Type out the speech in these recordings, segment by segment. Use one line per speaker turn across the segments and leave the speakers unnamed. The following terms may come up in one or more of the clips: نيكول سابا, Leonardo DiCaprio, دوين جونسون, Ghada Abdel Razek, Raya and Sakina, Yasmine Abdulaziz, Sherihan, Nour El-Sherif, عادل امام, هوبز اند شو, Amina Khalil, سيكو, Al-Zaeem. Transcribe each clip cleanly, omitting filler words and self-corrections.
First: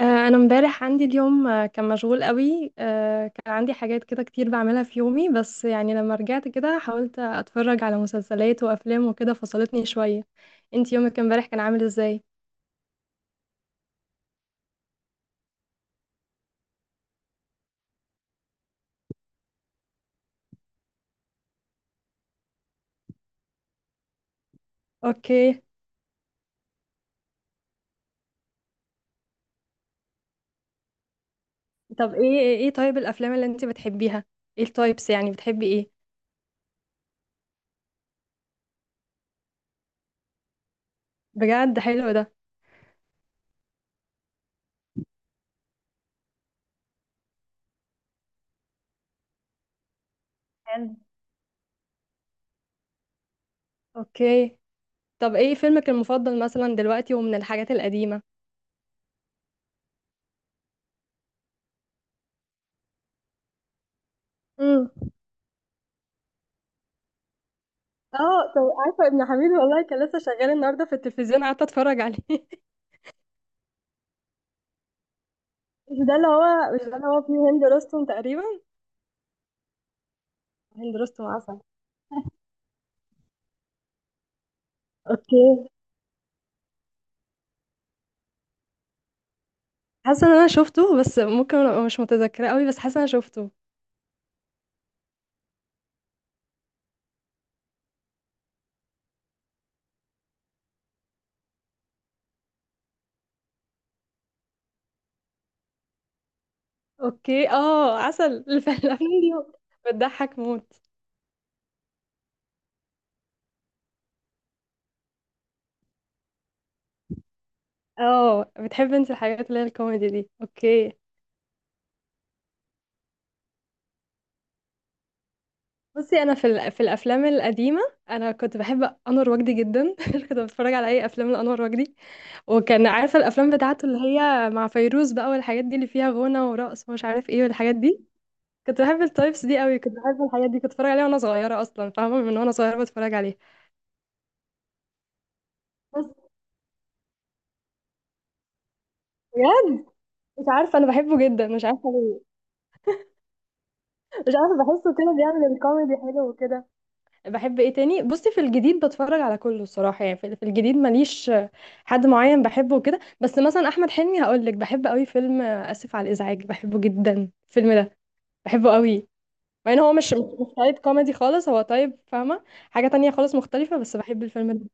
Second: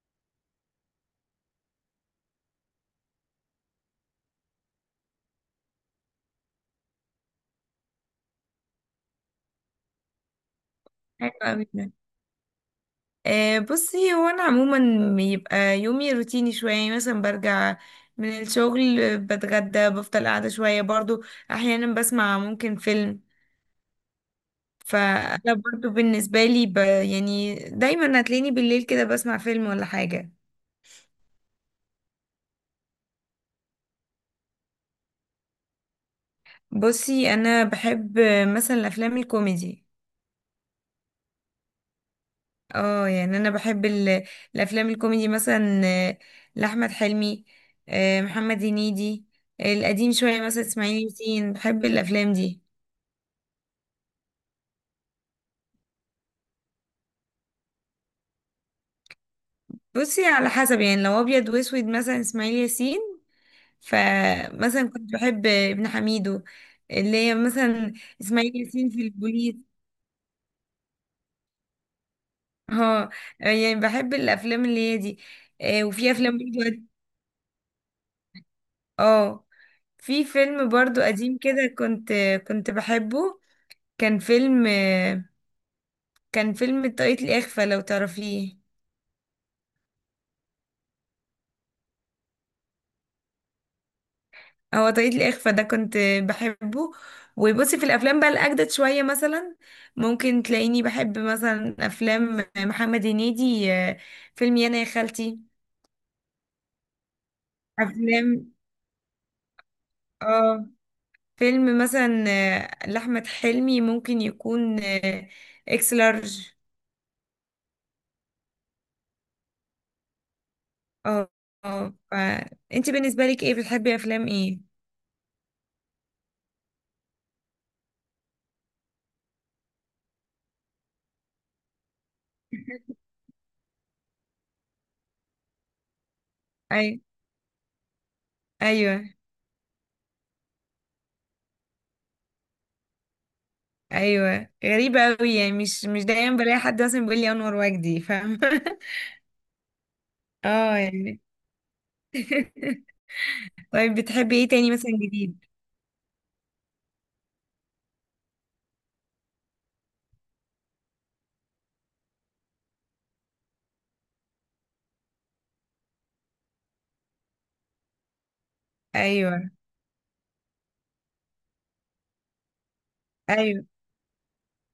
آه، انا امبارح عندي اليوم، كان مشغول قوي، كان عندي حاجات كده كتير بعملها في يومي، بس يعني لما رجعت كده حاولت اتفرج على مسلسلات وافلام وكده فصلتني شوية. انت يومك
حلو
امبارح كان
قوي
عامل
ده.
ازاي؟
بصي، هو انا عموما بيبقى يومي روتيني شويه. يعني مثلا برجع من الشغل، بتغدى، بفضل قاعده شويه برضو، احيانا بسمع ممكن فيلم. فانا
اوكي.
برضو بالنسبه لي يعني دايما هتلاقيني بالليل كده بسمع فيلم ولا حاجه.
طب ايه ايه إيه طيب الافلام اللي انت بتحبيها، ايه التايبس، يعني بتحبي ايه؟
بصي، انا بحب مثلا الافلام الكوميدي.
بجد حلو ده.
اه يعني انا بحب الافلام الكوميدي، مثلا لاحمد حلمي، محمد هنيدي، القديم شويه مثلا
حلو.
اسماعيل ياسين. بحب الافلام دي.
اوكي. طب ايه فيلمك المفضل مثلا دلوقتي ومن الحاجات القديمة؟
بصي على حسب، يعني لو ابيض واسود مثلا اسماعيل ياسين.
امم
فمثلا كنت بحب ابن حميدو، اللي هي مثلا
اه،
اسماعيل
طب
ياسين في
عارفة ابن حميد
البوليس.
والله كان لسه شغال النهارده في التلفزيون، قعدت اتفرج عليه.
اه، يعني بحب الافلام اللي هي دي.
مش
وفي
ده اللي
افلام
هو مش
برضو،
ده اللي هو فيه هند رستم تقريبا.
اه، في فيلم
هند
برضو
رستم
قديم
عسل.
كده كنت بحبه. كان فيلم،
اوكي.
كان فيلم طاقية الإخفاء، لو تعرفيه.
حاسه ان انا شفته، بس ممكن ابقى مش متذكره قوي، بس حاسه ان انا شفته.
هو طاقية الإخفاء ده كنت بحبه. وبصي في الأفلام بقى الأجدد شوية، مثلا ممكن تلاقيني بحب مثلا أفلام محمد هنيدي، فيلم يانا يا خالتي.
اوكي، اه عسل
أفلام،
الافلام دي بتضحك
اه،
موت.
فيلم مثلا لأحمد حلمي، ممكن يكون إكس لارج.
اه، بتحب انت الحاجات اللي هي الكوميدي دي. اوكي.
اه، اه. فأنت بالنسبة لك ايه؟ بتحبي أفلام ايه؟
بصي انا في الافلام القديمه، انا كنت بحب انور وجدي جدا كنت بتفرج على اي افلام لانور وجدي، وكان عارفه الافلام بتاعته اللي هي مع فيروز بقى والحاجات دي اللي فيها غنى ورقص
أي،
ومش عارف ايه والحاجات دي. كنت بحب
أيوه،
التايبس دي قوي، كنت بحب الحاجات دي، كنت بتفرج عليها وانا صغيره اصلا، فاهمه، من وانا صغيره بتفرج عليه.
ايوه. غريبة قوي، يعني مش
بس
دايما بلاقي حد مثلا بيقول لي انور وجدي، فاهم.
بجد مش
اه
عارفه انا بحبه
يعني.
جدا، مش عارفه ليه.
طيب
مش
بتحبي ايه
عارفه،
تاني مثلا
بحسه كده
جديد؟
بيعمل الكوميدي حلو وكده. بحب ايه تاني؟ بصي في الجديد بتفرج على كله الصراحه، يعني في الجديد ماليش حد معين بحبه وكده، بس مثلا احمد حلمي هقول لك بحب قوي فيلم اسف على الازعاج، بحبه جدا الفيلم ده، بحبه قوي.
ايوه،
مع ان هو مش تايب كوميدي خالص، هو تايب، فاهمه، حاجه تانية خالص
ايوه.
مختلفه، بس بحب الفيلم ده،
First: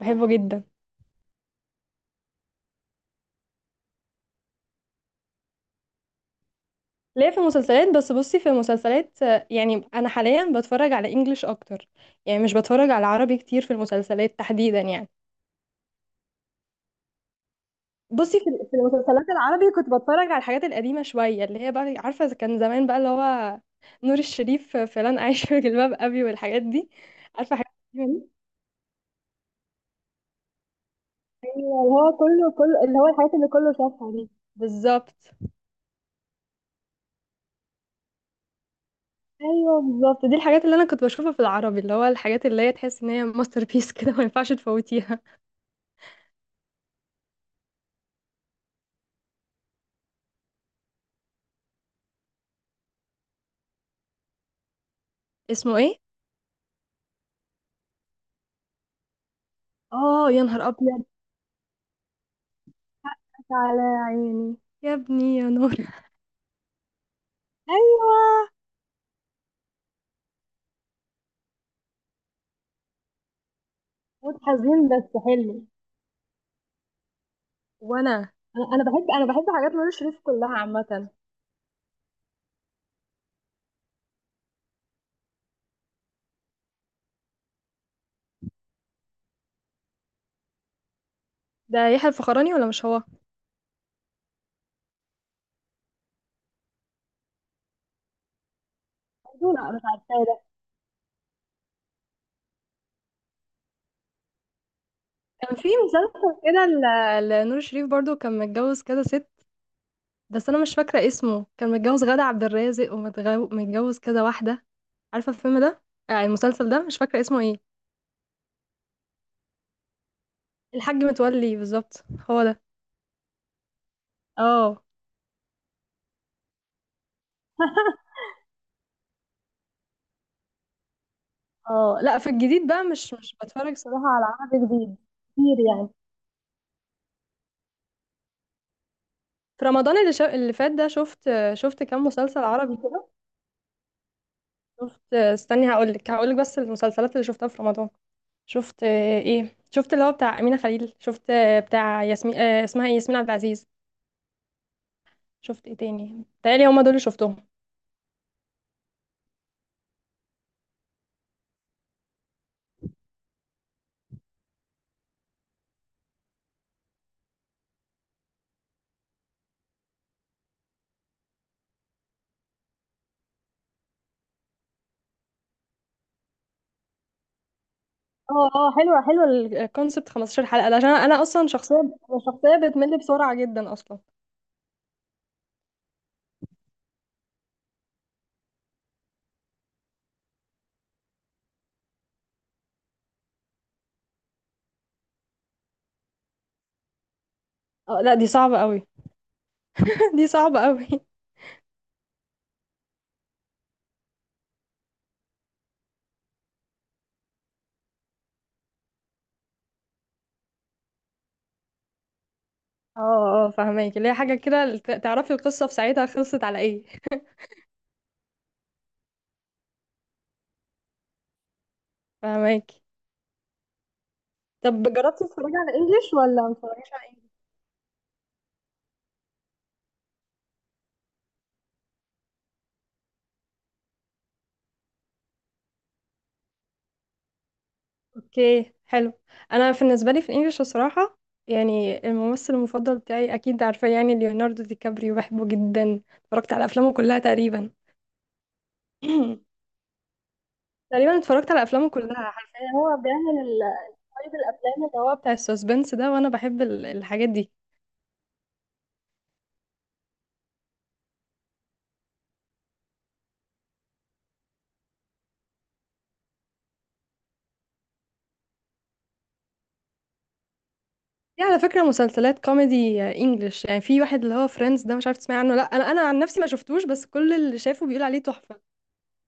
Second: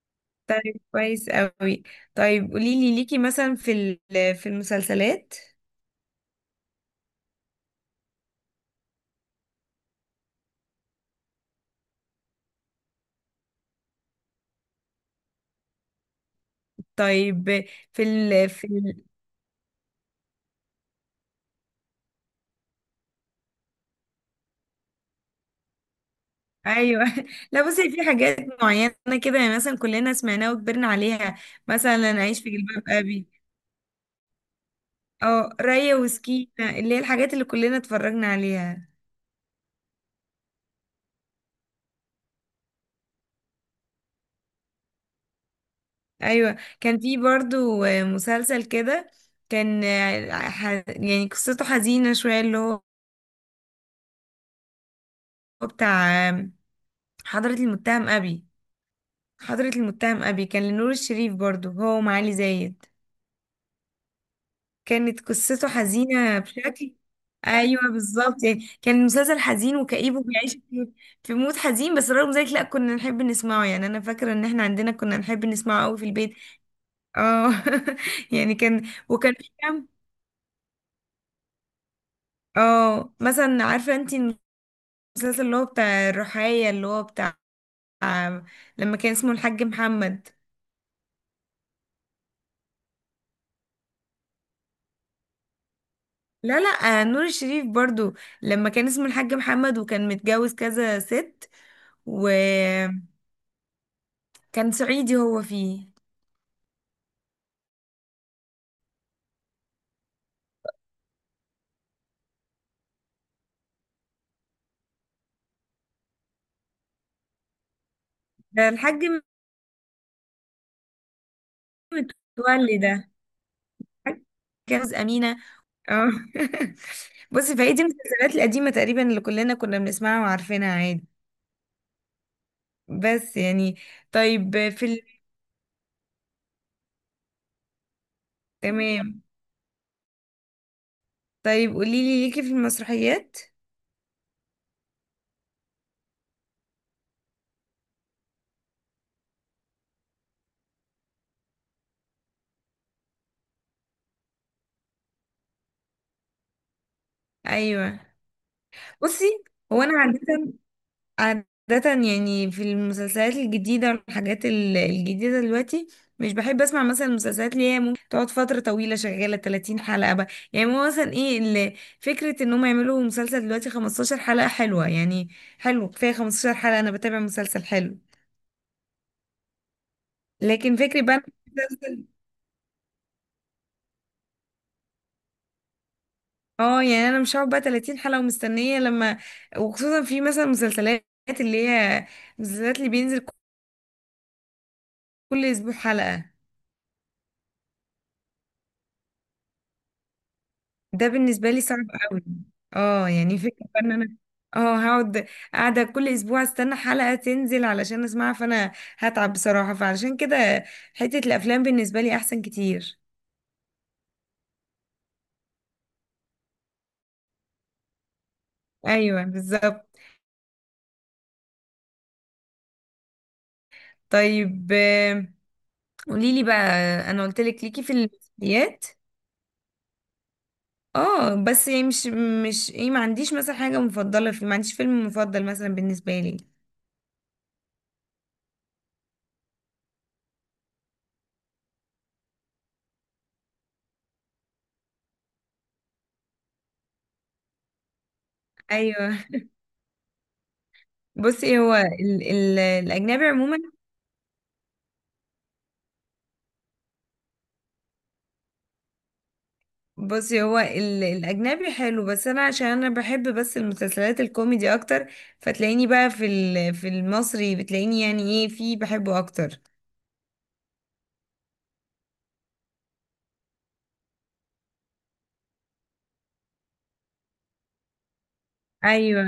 بحبه جدا.
طيب كويس قوي. طيب قولي لي، ليكي مثلا في في المسلسلات؟
ليه؟ في المسلسلات؟ بس بصي في المسلسلات، يعني انا حاليا بتفرج على انجليش اكتر، يعني مش بتفرج على عربي كتير في المسلسلات تحديدا يعني.
طيب في
بصي في
ال في
في
ال
المسلسلات العربي كنت بتفرج على الحاجات القديمة شوية اللي هي بقى، عارفة، إذا كان زمان بقى اللي هو نور الشريف، فلان عايش في جلباب ابي والحاجات دي،
ايوه.
عارفة
لا
حاجات
بصي في
القديمة دي.
حاجات معينه كده، يعني مثلا كلنا سمعناها وكبرنا عليها،
ايوه، اللي
مثلا
هو
اعيش
كله
في جلباب
كله اللي هو
ابي.
الحاجات اللي كله شافها دي. بالظبط.
اه، ريا وسكينه، اللي هي الحاجات اللي كلنا اتفرجنا عليها.
ايوه بالظبط، دي الحاجات اللي انا كنت بشوفها في العربي، اللي هو الحاجات اللي هي تحس ان هي ماستر بيس كده ما ينفعش تفوتيها.
ايوه كان في برضو مسلسل كده، كان، يعني قصته حزينة شوية، اللي هو
اسمه
بتاع،
ايه؟
حضرة المتهم أبي. حضرة المتهم
اه، يا
أبي كان
نهار
لنور
ابيض،
الشريف برضو، هو ومعالي زايد.
على عيني، يا
كانت
ابني يا
قصته
نور.
حزينة بشكل. ايوه
ايوه.
بالظبط، يعني كان المسلسل حزين وكئيب وبيعيش في في مود حزين، بس رغم ذلك لا، كنا نحب نسمعه. يعني انا فاكرة
موت
ان احنا
حزين
عندنا
بس
كنا نحب
حلو.
نسمعه قوي في البيت. اه.
وانا
يعني
انا أنا
كان،
بحب انا
وكان
بحب
في
حاجات
كام.
نور الشريف كلها عامه.
اه مثلا عارفه انت المسلسل اللي هو بتاع الرحاية، اللي هو بتاع لما كان اسمه الحاج محمد؟
ده يحيى الفخراني ولا مش هو؟
لا نور الشريف برضو، لما كان اسمه الحاج
برضه، لا
محمد
مش
وكان
عارفه ده.
متجوز كذا ست. وكان صعيدي، هو
كان في
فيه.
مسلسل كده لنور الشريف برضو، كان متجوز كده ست، بس انا مش فاكره اسمه، كان متجوز غادة عبد الرازق ومتجوز كده واحده، عارفه الفيلم ده، المسلسل ده مش فاكره اسمه ايه.
ده الحاج
الحاج متولي بالظبط، هو ده.
متولي. ده الحاج
اه.
جوز أمينة. اه. بصي فهي دي المسلسلات القديمة تقريبا، اللي كلنا كنا بنسمعها وعارفينها عادي.
اه لا، في الجديد بقى مش
بس
بتفرج
يعني
صراحة على
طيب
عربي جديد كتير يعني.
تمام.
في رمضان اللي فات ده شفت
طيب
شفت كام
قوليلي،
مسلسل
ليكي في
عربي كده.
المسرحيات؟
شفت، استني، هقولك بس المسلسلات اللي شفتها في رمضان: شفت ايه، شفت اللي هو بتاع أمينة خليل، شفت بتاع ياسمين، اسمها ايه، ياسمين عبد العزيز، شفت ايه تاني، بتهيألي هما دول اللي شفتهم.
ايوه. بصي هو انا عادة يعني في المسلسلات الجديدة والحاجات الجديدة دلوقتي، مش بحب اسمع مثلا المسلسلات اللي هي ممكن تقعد فترة طويلة شغالة 30 حلقة بقى. يعني هو مثلا ايه فكرة ان هم يعملوا مسلسل دلوقتي 15 حلقة، حلوة يعني. حلو كفاية 15 حلقة انا بتابع مسلسل حلو.
اه اه، حلوة حلوة. الكونسبت 15 حلقة ده،
لكن
عشان
فكرة
انا
بقى
اصلا شخصية،
مسلسل،
شخصية بتمل بسرعة جدا اصلا.
اه، يعني انا مش هقعد بقى 30 حلقة ومستنية لما. وخصوصا في مثلا مسلسلات اللي هي مسلسلات اللي بينزل كل اسبوع حلقة.
اه لا دي صعبة قوي دي صعبة قوي.
ده بالنسبة لي صعب قوي. اه يعني فكرة ان انا اه هقعد قاعدة كل اسبوع استنى حلقة تنزل علشان اسمعها، فانا هتعب بصراحة. فعلشان كده حتة الافلام بالنسبة لي احسن كتير.
اه اه فهماكي، اللي هي حاجة كده تعرفي القصة في ساعتها خلصت على ايه.
ايوه بالظبط.
فهماكي.
طيب،
طب جربتي
آم،
تتفرجي على انجليش ولا
قوليلي
ما
بقى،
بتتفرجيش على
انا
انجليش؟
قلت لك ليكي في المسلسلات. اه بس يعني مش ما عنديش مثلا حاجة مفضلة، في ما عنديش فيلم مفضل مثلا بالنسبة لي.
اوكي حلو. انا بالنسبة لي في الانجليش الصراحة، يعني الممثل المفضل بتاعي اكيد عارفاه يعني ليوناردو دي كابريو، بحبه جدا، اتفرجت على افلامه كلها تقريبا.
ايوه.
تقريبا اتفرجت
بصي
على
هو
افلامه
ال
كلها حرفيا،
ال
هو
الاجنبي
بيعمل
عموما،
طيب الافلام اللي هو بتاع السسبنس ده وانا بحب الحاجات دي.
بصي هو الاجنبي حلو، بس انا عشان انا بحب بس المسلسلات الكوميدي اكتر. فتلاقيني بقى في في المصري بتلاقيني يعني ايه في بحبه اكتر.
في على فكرة مسلسلات كوميدي انجلش، يعني في واحد اللي هو فريندز ده، مش عارف تسمعي عنه، لا انا عن نفسي ما شفتوش، بس كل اللي شافه بيقول عليه تحفة.
ايوه،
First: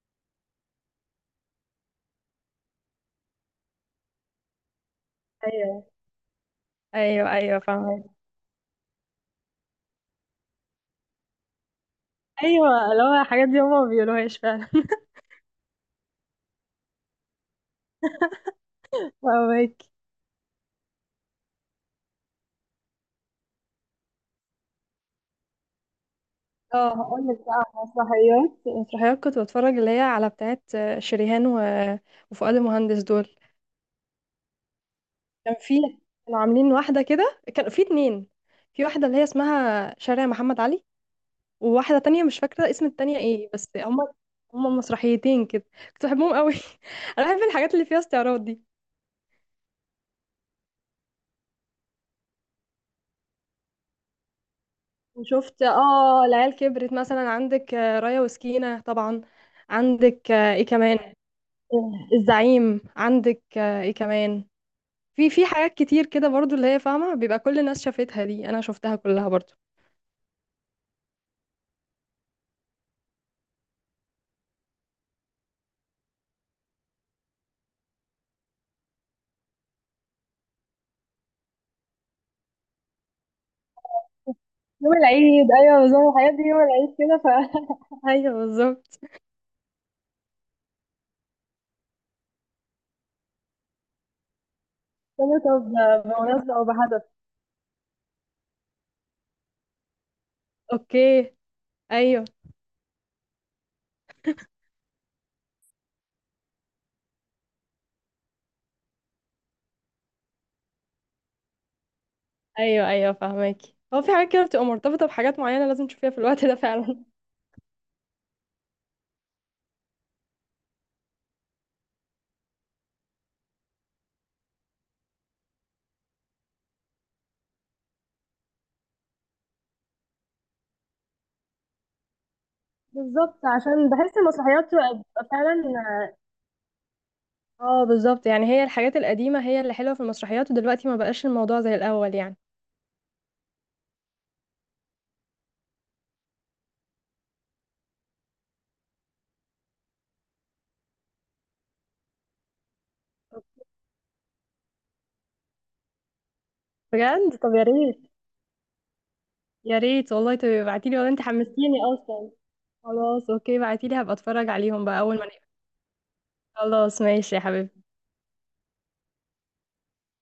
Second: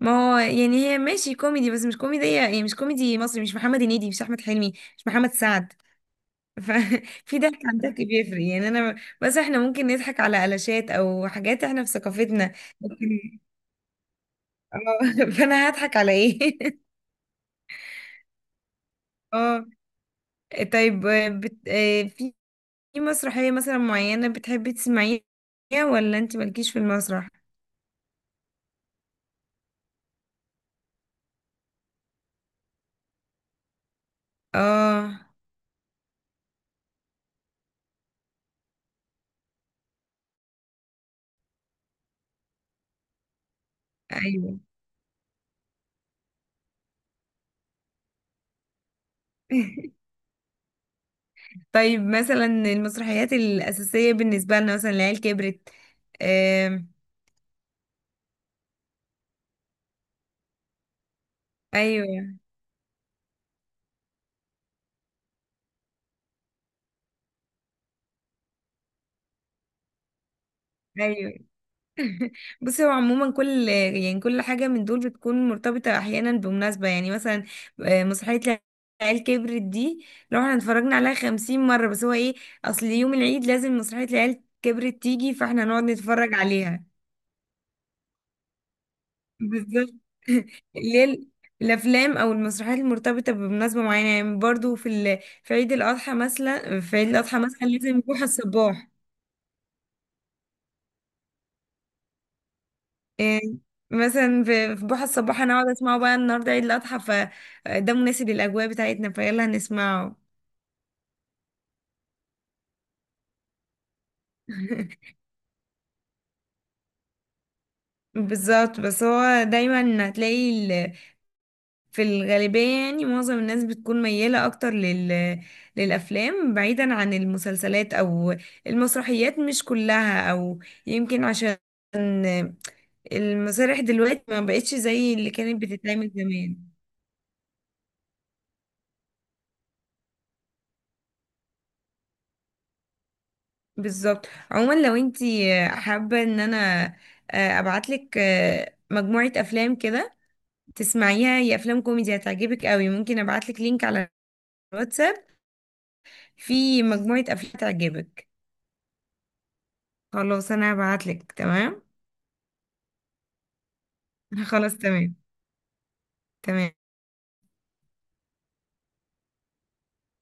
ما هو يعني هي ماشي كوميدي بس مش كوميدية، يعني مش كوميدي مصري، مش محمد هنيدي، مش احمد حلمي، مش محمد سعد.
ايوه ايوه
ففي
ايوه
ضحك عن ضحك
فاهمك.
بيفرق يعني انا. بس احنا ممكن نضحك على قلاشات او حاجات احنا في ثقافتنا.
ايوه، اللي هو
لكن
الحاجات دي هما ما بيقولوهاش فعلا
اه فانا هضحك على ايه؟ اه.
فاهمك.
طيب بت... آه، في في مسرحية مثلا معينة بتحبي تسمعيها، ولا انت مالكيش في
اه، هقول
المسرح؟
لك بقى على مسرحيات، مسرحيات كنت بتفرج اللي هي على بتاعت شريهان وفؤاد المهندس دول.
اه،
كان في كانوا عاملين واحدة كده، كان في اتنين، في واحدة اللي هي اسمها شارع محمد علي، وواحدة تانية مش فاكرة اسم التانية ايه، بس هما
ايوه.
هما مسرحيتين كده، كنت بحبهم قوي انا بحب الحاجات اللي فيها استعراض دي.
طيب مثلا المسرحيات الأساسية بالنسبة لنا، مثلا العيال
وشفت
كبرت.
اه العيال كبرت
آم،
مثلا، عندك رايا وسكينة طبعا، عندك ايه كمان،
ايوه
الزعيم، عندك ايه كمان، في حاجات كتير كده برضو اللي هي فاهمة بيبقى كل الناس شافتها دي، انا شفتها كلها برضو.
ايوه. بصي هو عموما كل يعني كل حاجة من دول بتكون مرتبطة احيانا بمناسبة. يعني مثلا مسرحية العيال كبرت دي لو احنا اتفرجنا عليها 50 مرة، بس هو ايه، اصل يوم العيد لازم مسرحية العيال
يوم
كبرت تيجي،
العيد،
فاحنا
ايوه
نقعد
بالظبط الحاجات
نتفرج
دي يوم
عليها.
العيد كده ايوه بالظبط.
بالظبط. اللي هي الافلام او المسرحيات المرتبطه بمناسبه معينه. يعني برضو في في
مرتبطة
عيد الاضحى
بمناسبة او
مثلا، في
بهدف.
عيد الاضحى مثلا لازم بوحه الصباح.
اوكي. ايوه
إيه، مثلا في في بوحه الصباح انا اقعد اسمعه بقى النهارده عيد الاضحى، فده مناسب للاجواء بتاعتنا، فيلا نسمعه.
ايوه ايوه فاهماكي، هو في حاجات كده بتبقى مرتبطه بحاجات معينه، لازم تشوفيها في الوقت ده فعلا
بالظبط. بس هو دايما هتلاقي في الغالبية، يعني معظم الناس بتكون ميالة أكتر للأفلام، بعيدا عن المسلسلات أو المسرحيات، مش كلها. أو يمكن عشان
بالظبط،
المسارح
عشان بحس
دلوقتي ما
المسرحيات
بقتش زي
بتبقى
اللي
فعلا.
كانت بتتعمل زمان.
اه بالظبط، يعني هي الحاجات القديمه هي اللي حلوه في المسرحيات، ودلوقتي ما بقاش الموضوع زي الاول يعني.
بالظبط. عموما لو انتي حابة ان انا ابعتلك مجموعة افلام كده تسمعيها، هي افلام كوميدي هتعجبك قوي. ممكن ابعتلك لينك على الواتساب، في مجموعة
بجد؟
افلام
طب يا ريت،
تعجبك.
يا ريت والله
خلاص
تبقي
انا
ابعتيلي، والله انت
هبعتلك،
حمستيني
تمام.
اصلا. خلاص اوكي بعتيلي، هبقى اتفرج
خلاص،
عليهم بقى
تمام
اول ما نقفل.
تمام.
خلاص ماشي يا حبيبتي.